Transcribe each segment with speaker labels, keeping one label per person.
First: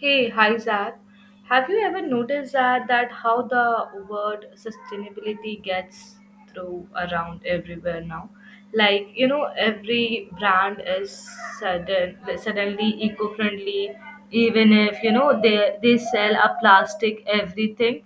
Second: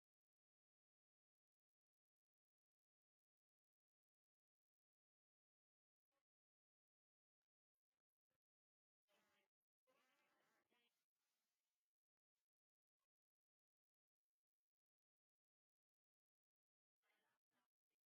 Speaker 1: Hey, hi Zach. Have you ever noticed that how the word sustainability gets through around everywhere now? Like you know, every brand is suddenly eco-friendly, even if you know they sell a plastic everything.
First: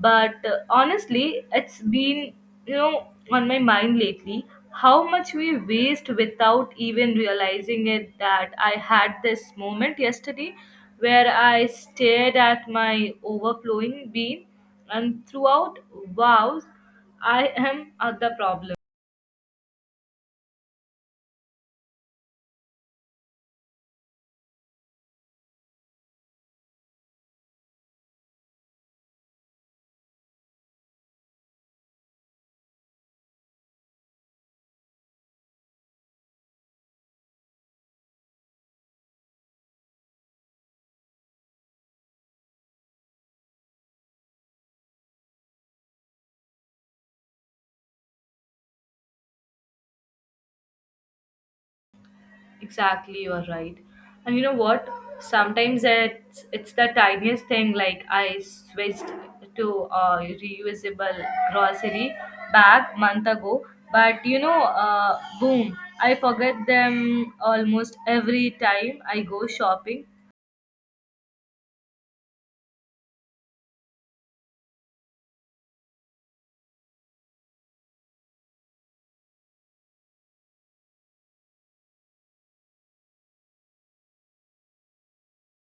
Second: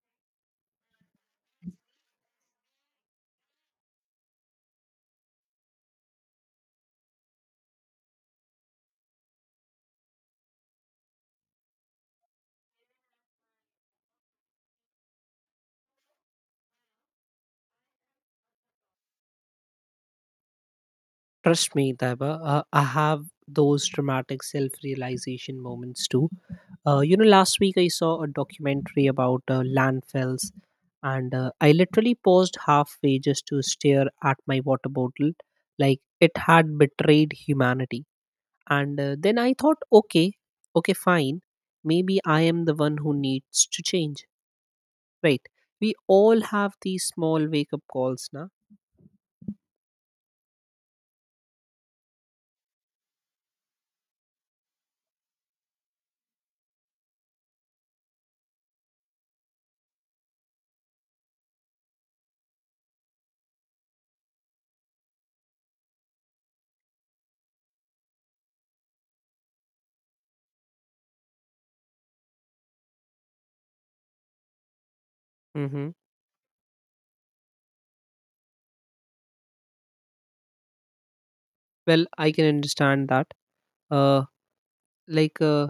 Speaker 1: But honestly, it's been, you know, on my mind lately how much we waste without even realizing it that I had this moment yesterday where I stared at my overflowing bean and throughout, wow, I am at the problem.
Speaker 2: Trust me, Taiba, I have those dramatic self realization moments too. Last week I saw a documentary about landfills, and I literally paused halfway just to stare at my water bottle like it had betrayed humanity. And then I thought, okay, okay, fine. Maybe I am the one who needs to change. Right. We all have these small wake up calls now.
Speaker 1: Exactly, you're right. And you know what? Sometimes it's the tiniest thing. Like I switched to a reusable grocery bag month ago, but you know, boom! I forget them almost every time I go shopping.
Speaker 2: Mm-hmm. Well, I can understand that. Uh, like uh,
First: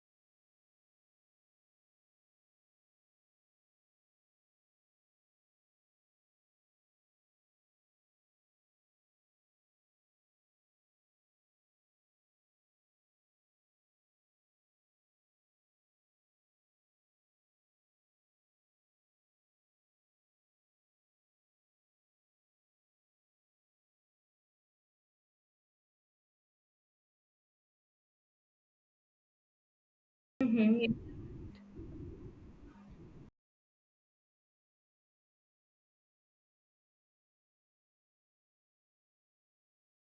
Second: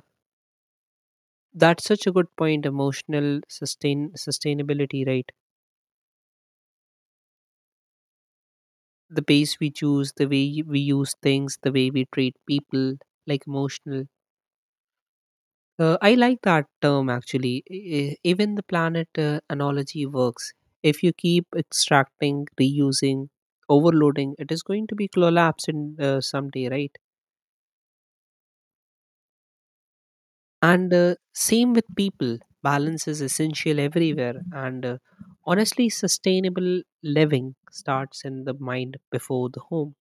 Speaker 2: that's such a good point. Emotional sustainability, right? The pace we choose, the way we use things, the way we treat people, like emotional. I like that term actually. Even the planet analogy works. If you keep extracting, reusing, overloading, it is going to be collapse in someday, right? And
Speaker 1: Mhm.
Speaker 2: same with people. Balance is essential everywhere. and honestly, sustainable living starts in the mind before the home.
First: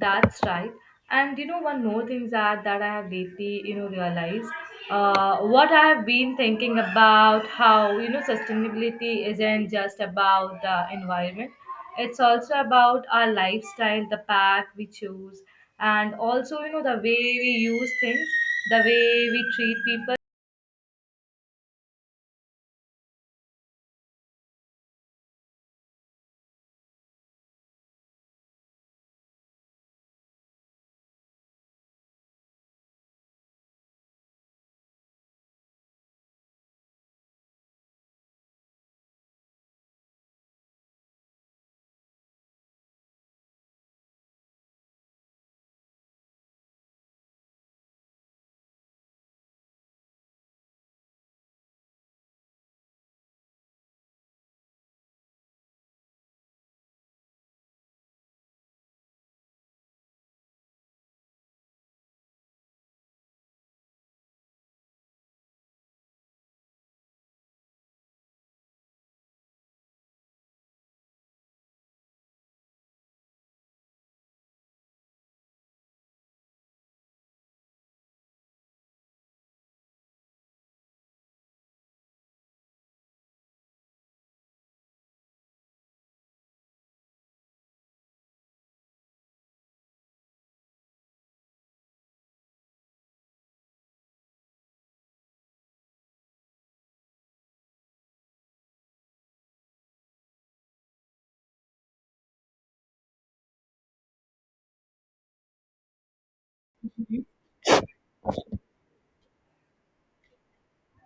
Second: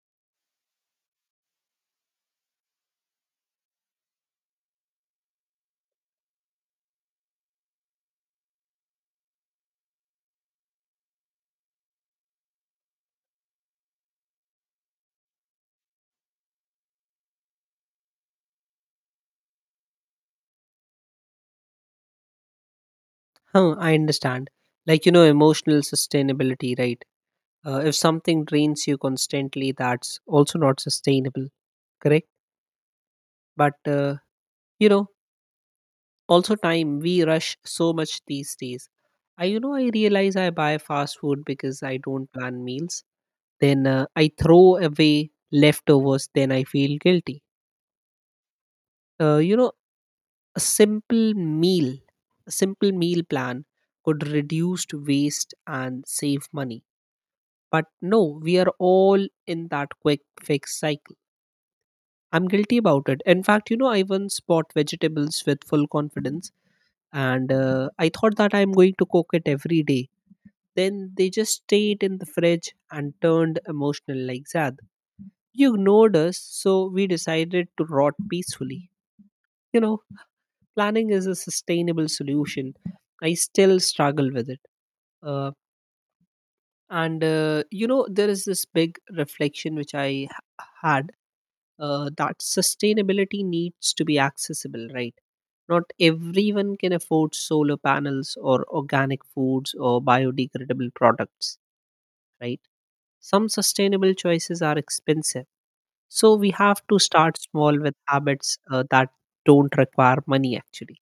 Speaker 1: That's right. And you know, one more thing that I have lately, you know, realized what I have been thinking about how you know sustainability isn't just about the environment; it's also about our lifestyle, the path we choose, and also you know the way we use things, the way we treat people.
Speaker 2: Huh, I understand. Like you know, emotional sustainability, right? If something drains you constantly, that's also not sustainable. Correct. But you know also time we rush so much these days. I you know i realize I buy fast food because I don't plan meals. Then I throw away leftovers, then I feel guilty. uh, you know a simple meal a simple meal plan could reduce waste and save money, but no, we are all in that quick fix cycle. I'm guilty about it. In fact, you know, I once bought vegetables with full confidence, and I thought that I'm going to cook it every day. Then they just stayed in the fridge and turned emotional, like, Zad, you ignored us, so we decided to rot peacefully. You know, planning is a sustainable solution. I still struggle with it. Uh, and You know, there is this big reflection which had, that sustainability needs to be accessible, right? Not everyone can afford solar panels or organic foods or biodegradable products, right? Some sustainable choices are expensive. So we have to
Speaker 1: Mhm.
Speaker 2: start small with habits that don't require money, actually,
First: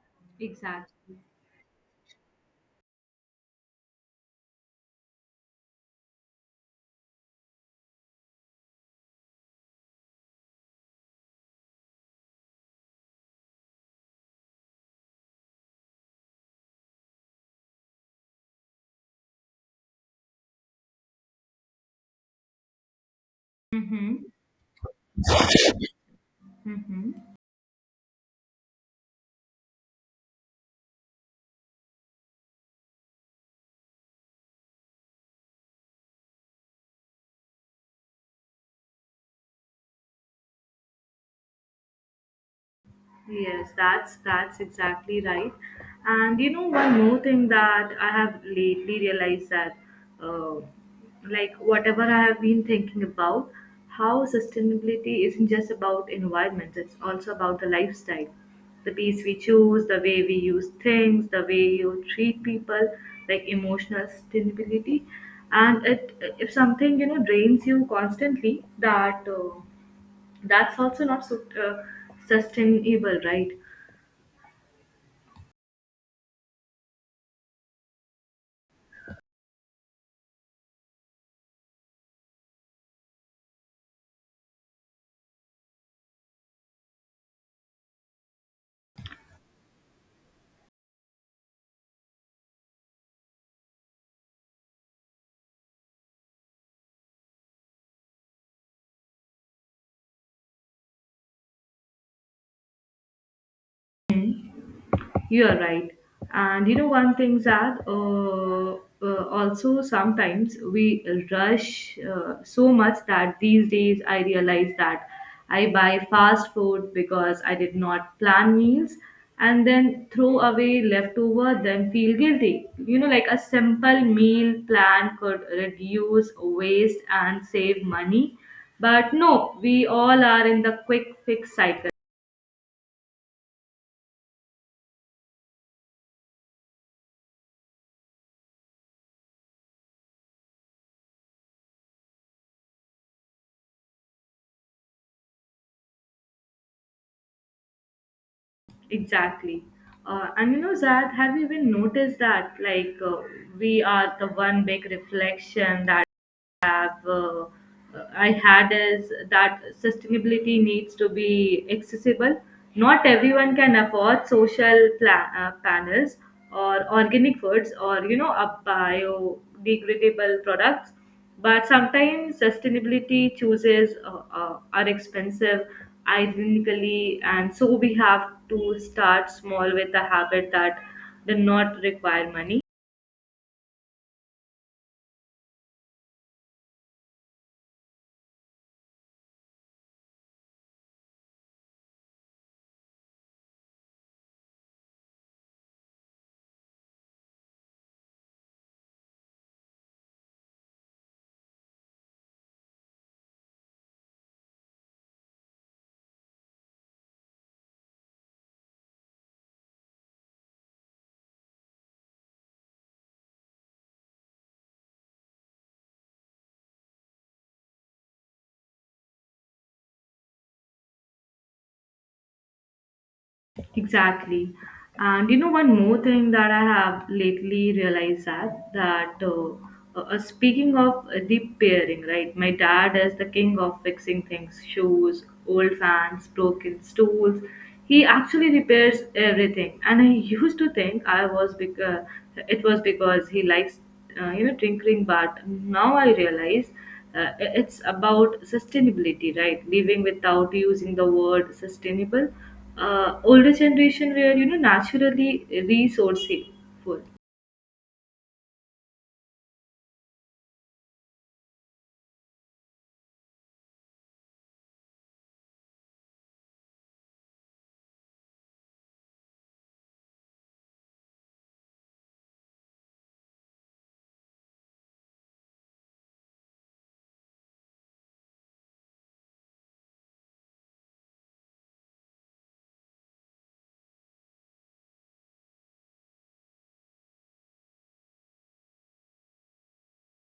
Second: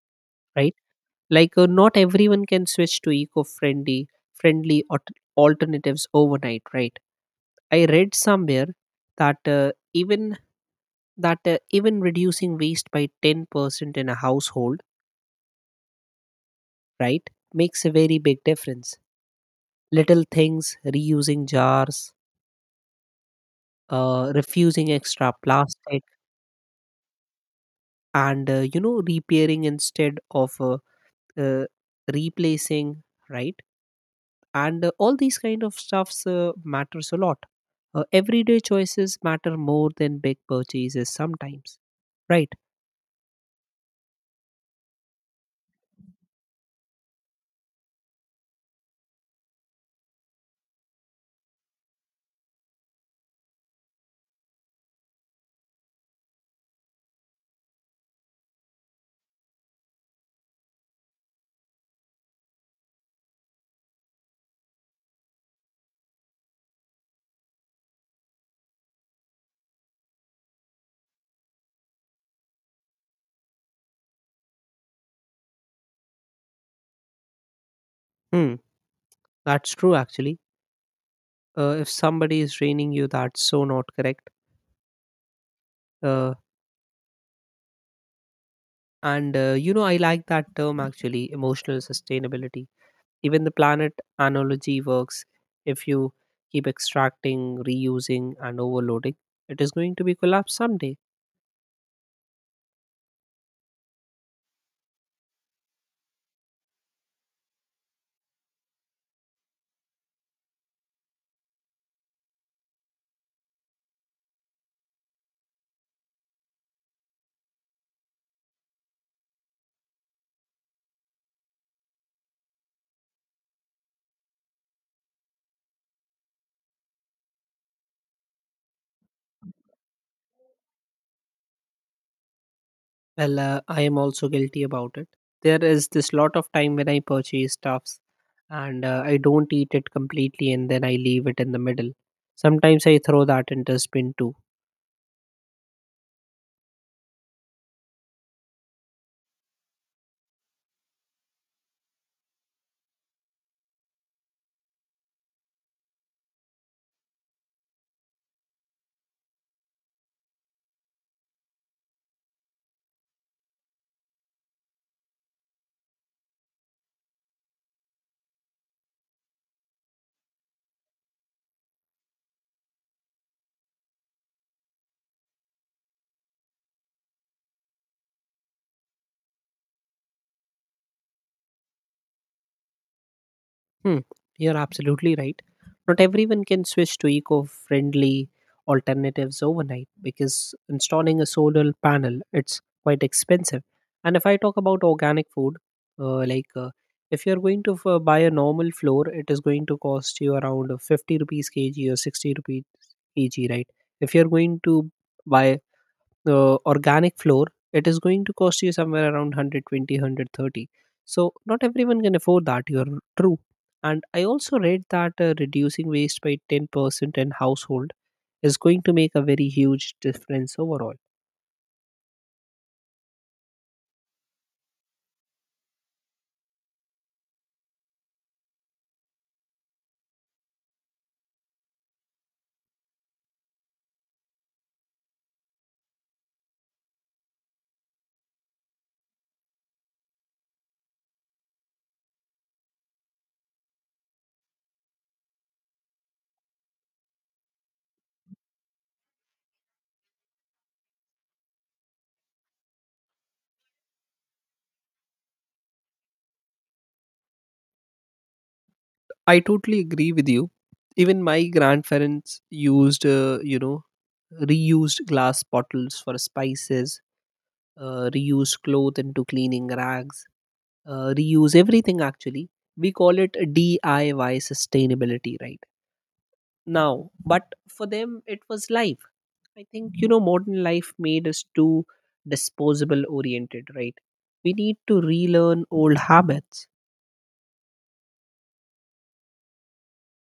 Speaker 2: right?
Speaker 1: Exactly.
Speaker 2: Like, not everyone can switch to eco friendly friendly alt- alternatives overnight, right? I read somewhere that even reducing waste by 10% in a household, right, makes a very big difference. Little things, reusing jars,
Speaker 1: Mm-hmm.
Speaker 2: refusing extra plastic,
Speaker 1: Mm-hmm.
Speaker 2: and you know, repairing instead of uh, replacing, right? And all these kind of stuffs matters a lot. Everyday choices matter more than big purchases sometimes, right?
Speaker 1: Yes, that's exactly right. And you know, one more thing that I have lately realized that, uh, like whatever I have been thinking about, how sustainability isn't just about environment; it's also about the lifestyle, the peace we choose, the way we use things, the way you treat people, like emotional sustainability. And it, if something you know drains you constantly, that's also not so, sustainable, right?
Speaker 2: Hmm, that's true actually. If somebody is draining you, that's so not correct. Uh, And you know, I like that term actually, emotional sustainability. Even the planet analogy works. If you keep extracting, reusing, and overloading, it is going to be collapsed someday.
Speaker 1: You're right. And you know, one thing, Zad, also sometimes we rush so much that these days I realize that I buy fast food because I did not plan meals and then throw away leftover, then feel guilty. You know, like a simple meal plan could reduce waste and save money. But no, we all are in the quick fix cycle.
Speaker 2: Well, I am also guilty about it. There is this lot of time when I purchase stuffs, and I don't eat it completely and then I leave it in the middle. Sometimes I throw that in dustbin too.
Speaker 1: Exactly. And you know, Zad, have you even noticed that? Like, we are the one big reflection that have I had is that sustainability needs to be accessible. Not everyone can afford social panels or organic foods or you know a biodegradable products. But sometimes sustainability chooses are expensive, ironically, and so we have to start small with a habit that do not require money.
Speaker 2: Hmm, you're absolutely right. Not everyone can switch to eco friendly alternatives overnight because installing a solar panel it's quite expensive. And if I talk about organic food, uh, like uh, if you're going to buy a normal flour, it is going to cost you around 50 rupees kg or 60 rupees kg, right? If you're going to buy the organic floor, it is going to cost you somewhere around 120. So not everyone can afford that. You're true. And I also read that reducing waste by 10% in household is going to make a very huge difference overall.
Speaker 1: Exactly. And you know, one more thing that I have lately realized that, speaking of the pairing, right? My dad is the king of fixing things, shoes, old fans, broken stools. He actually repairs everything, and I used to think I was because it was because he likes you know tinkering, but now I realize uh, it's about sustainability, right? Living without using the word sustainable, older generation were you know naturally resourceful.
Speaker 2: I totally agree with you. Even my grandparents used, reused glass bottles for spices, reused cloth into cleaning rags, reuse everything actually. We call it DIY sustainability, right, now, but for them it was life. I think, you know, modern life made us too disposable oriented, right? We need to relearn old habits.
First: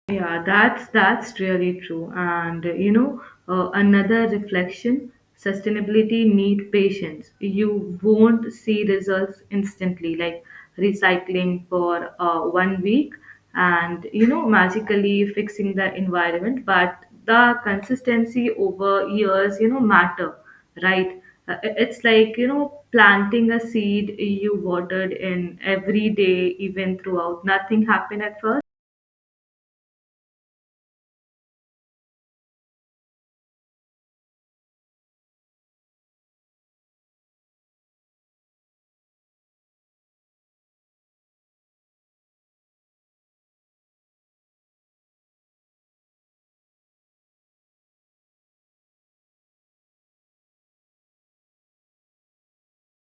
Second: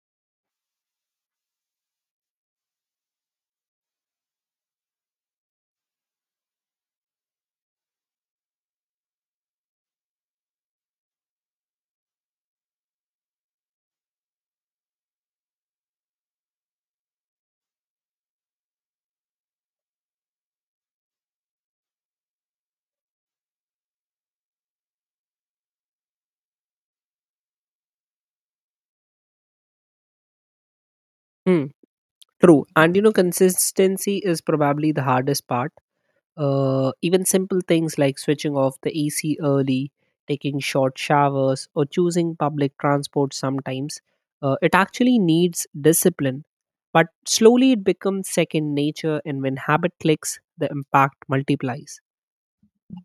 Speaker 1: Yeah, that's really true. And you know, another reflection, sustainability need patience. You won't see results instantly, like recycling for 1 week and you know, magically fixing the environment, but the consistency over years, you know, matter, right? It's like, you know, planting a seed you watered in every day, even throughout. Nothing happened at first.
Speaker 2: Hmm, true. And you know, consistency is probably the hardest part. Even simple things like switching off the AC early, taking short showers, or choosing public transport sometimes, it actually needs discipline. But slowly it becomes second nature, and when habit clicks, the impact multiplies.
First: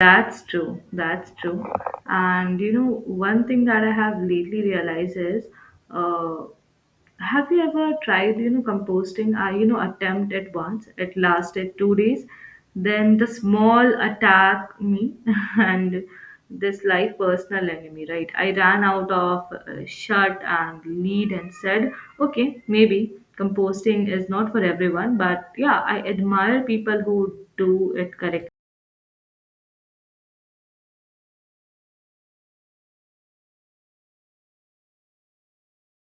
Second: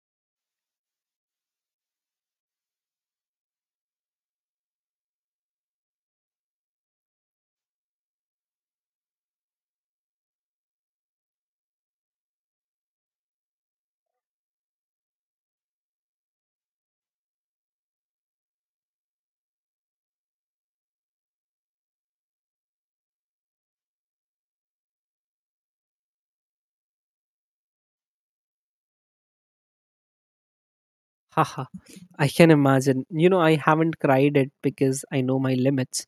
Speaker 1: That's true. That's true. And you know, one thing that I have lately realized is, uh, have you ever tried, you know, composting? I, you know, attempt at once. It lasted 2 days. Then the small attack me, and this like personal enemy, right? I ran out of shirt and lead and said, okay, maybe composting is not for everyone, but yeah, I admire people who do it correctly.
Speaker 2: Haha, I can imagine. You know, I haven't cried it because I know my limits.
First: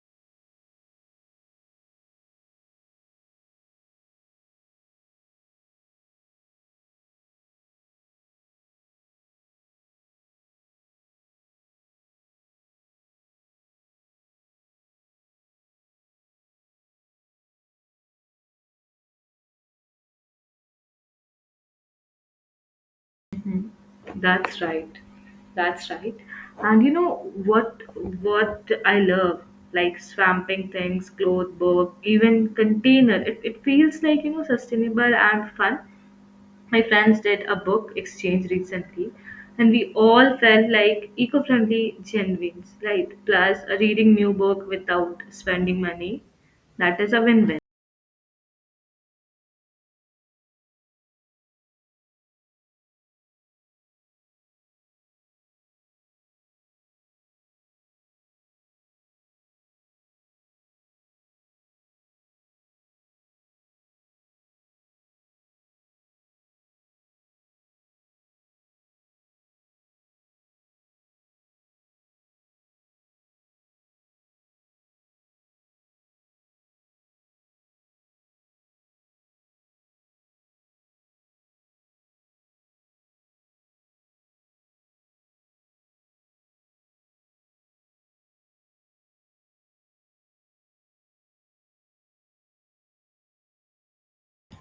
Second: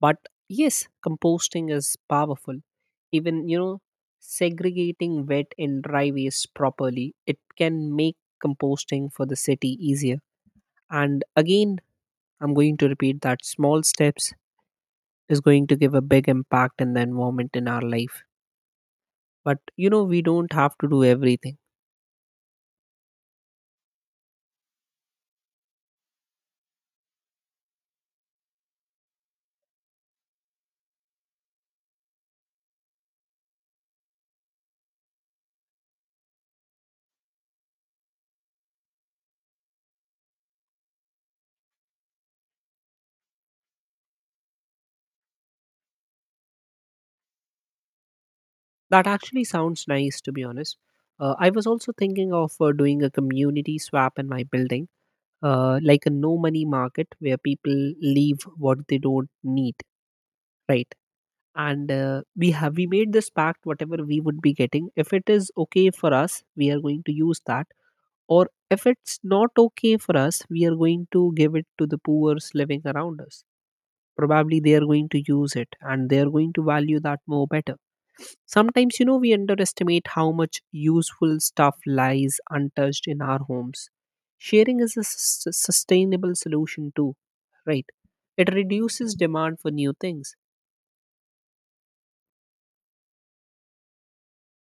Speaker 2: But yes, composting is powerful. Even, you know, segregating wet and dry waste properly, it can make composting for the city easier. And again, I'm going to repeat that small steps is going to give a big impact in the environment in our life. But, you know, we don't have to do everything.
Speaker 1: That's right. That's right. And you know what I love? Like swamping things, cloth, book, even container. It feels like, you know, sustainable and fun. My friends did a book exchange recently and we all felt like eco-friendly genuines, right? Plus reading new book without spending money. That is a win-win.
Speaker 2: That actually sounds nice, to be honest. I was also thinking of doing a community swap in my building, like a no money market where people leave what they don't need, right? And we made this pact: whatever we would be getting, if it is okay for us, we are going to use that, or if it's not okay for us, we are going to give it to the poor's living around us. Probably they are going to use it, and they are going to value that more better. Sometimes, you know, we underestimate how much useful stuff lies untouched in our homes. Sharing is a sustainable solution too, right? It reduces demand for new things.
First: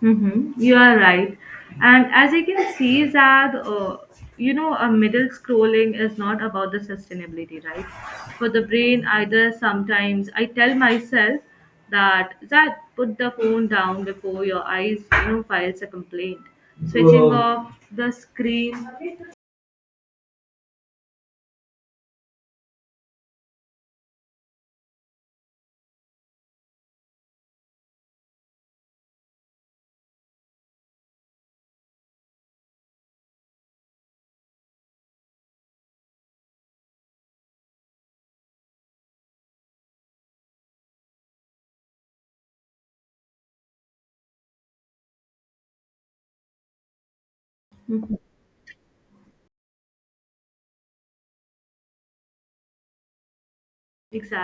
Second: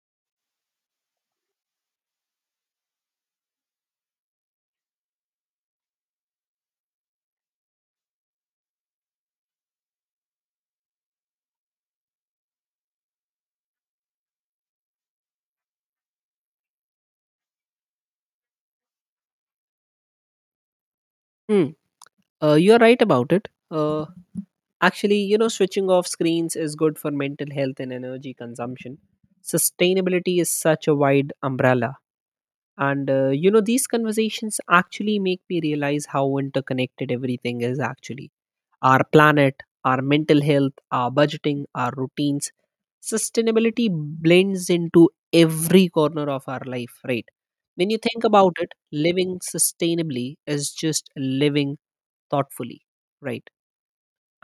Speaker 1: Mm-hmm. You are right. And as I can see, Zad, you know, a middle scrolling is not about the sustainability, right? For the brain, either sometimes I tell myself that, Zad, put the phone down before your eyes, you know, files a complaint. Switching Wow off the screen.
Speaker 2: Hmm. You're right about it. Actually, you know, switching off screens is good for mental health and energy consumption. Sustainability is such a wide umbrella. And you know, these conversations actually make me realize how interconnected everything is actually. Our planet, our mental health, our budgeting, our routines. Sustainability blends into every corner of our life, right? When you
Speaker 1: Mhm.
Speaker 2: think about it, living sustainably is just living thoughtfully, right?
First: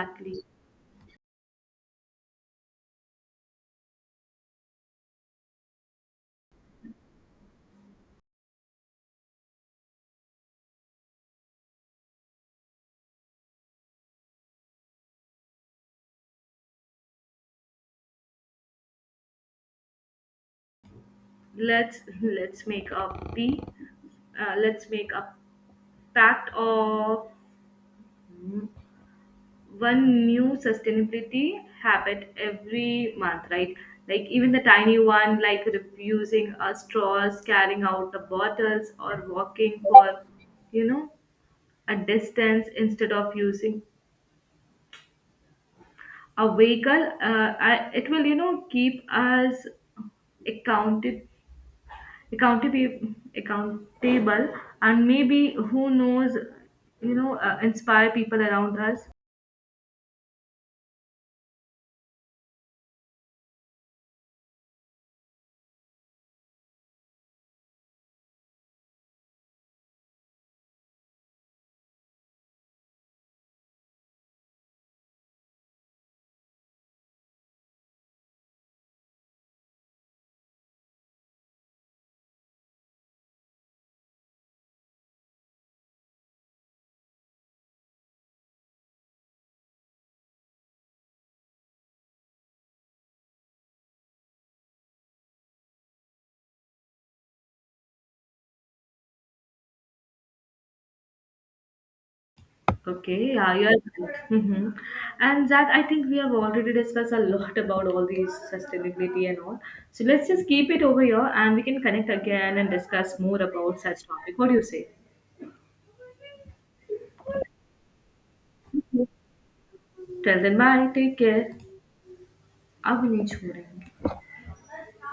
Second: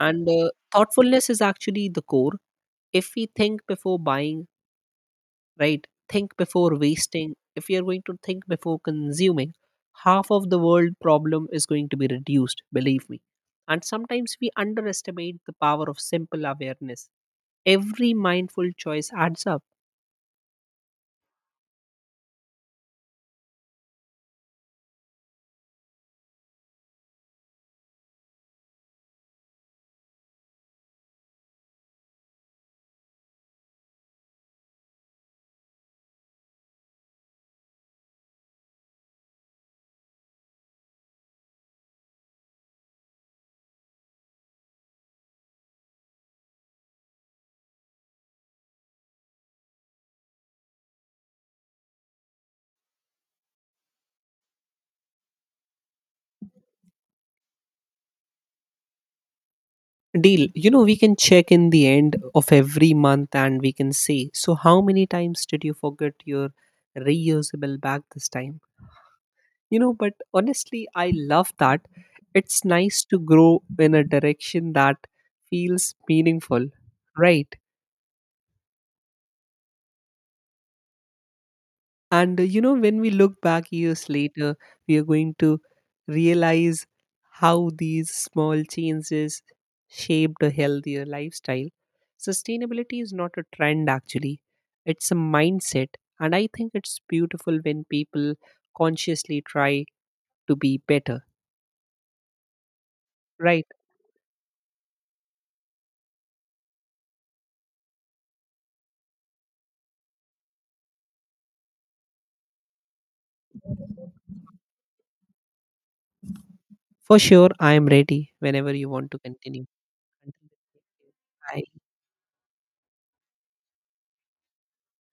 Speaker 2: And thoughtfulness is actually the core. If we think before buying, right? Think before wasting. If you're going to think before consuming, half of the world problem is going to be reduced, believe me. And sometimes we underestimate the power of simple awareness. Every mindful choice adds up.
Speaker 1: Let's make a P. Let's make a pact of mm-hmm, one new sustainability habit every month, right? Like even the tiny one, like refusing straws, carrying out the bottles, or walking for, you know, a distance instead of using a vehicle. It will, you know, keep us accounted, accountable, accountable, and maybe who knows, you know, inspire people around us.
Speaker 2: Deal, you know, we can check in the end of every month and we can say, so how many times did you forget your reusable bag this time? You know, but honestly, I love that. It's nice to grow in a direction that feels meaningful, right? And you know, when we look back years later, we are going to realize how these small changes shaped a healthier lifestyle. Sustainability is not a trend, actually, it's a mindset. And I think it's beautiful when people consciously try to be better,
Speaker 1: Okay, yeah, you
Speaker 2: right?
Speaker 1: are right. Hmm. And that I think we have already discussed a lot about all these sustainability and all. So let's just keep it over here and we can connect again and discuss more about such topic. What do you say?
Speaker 2: For sure, I am ready whenever you want to continue.
Speaker 1: Till
Speaker 2: Until
Speaker 1: then,
Speaker 2: then, take
Speaker 1: bye. Take care.
Speaker 2: care. Bye.
Speaker 1: अब नहीं छोड़ेंगे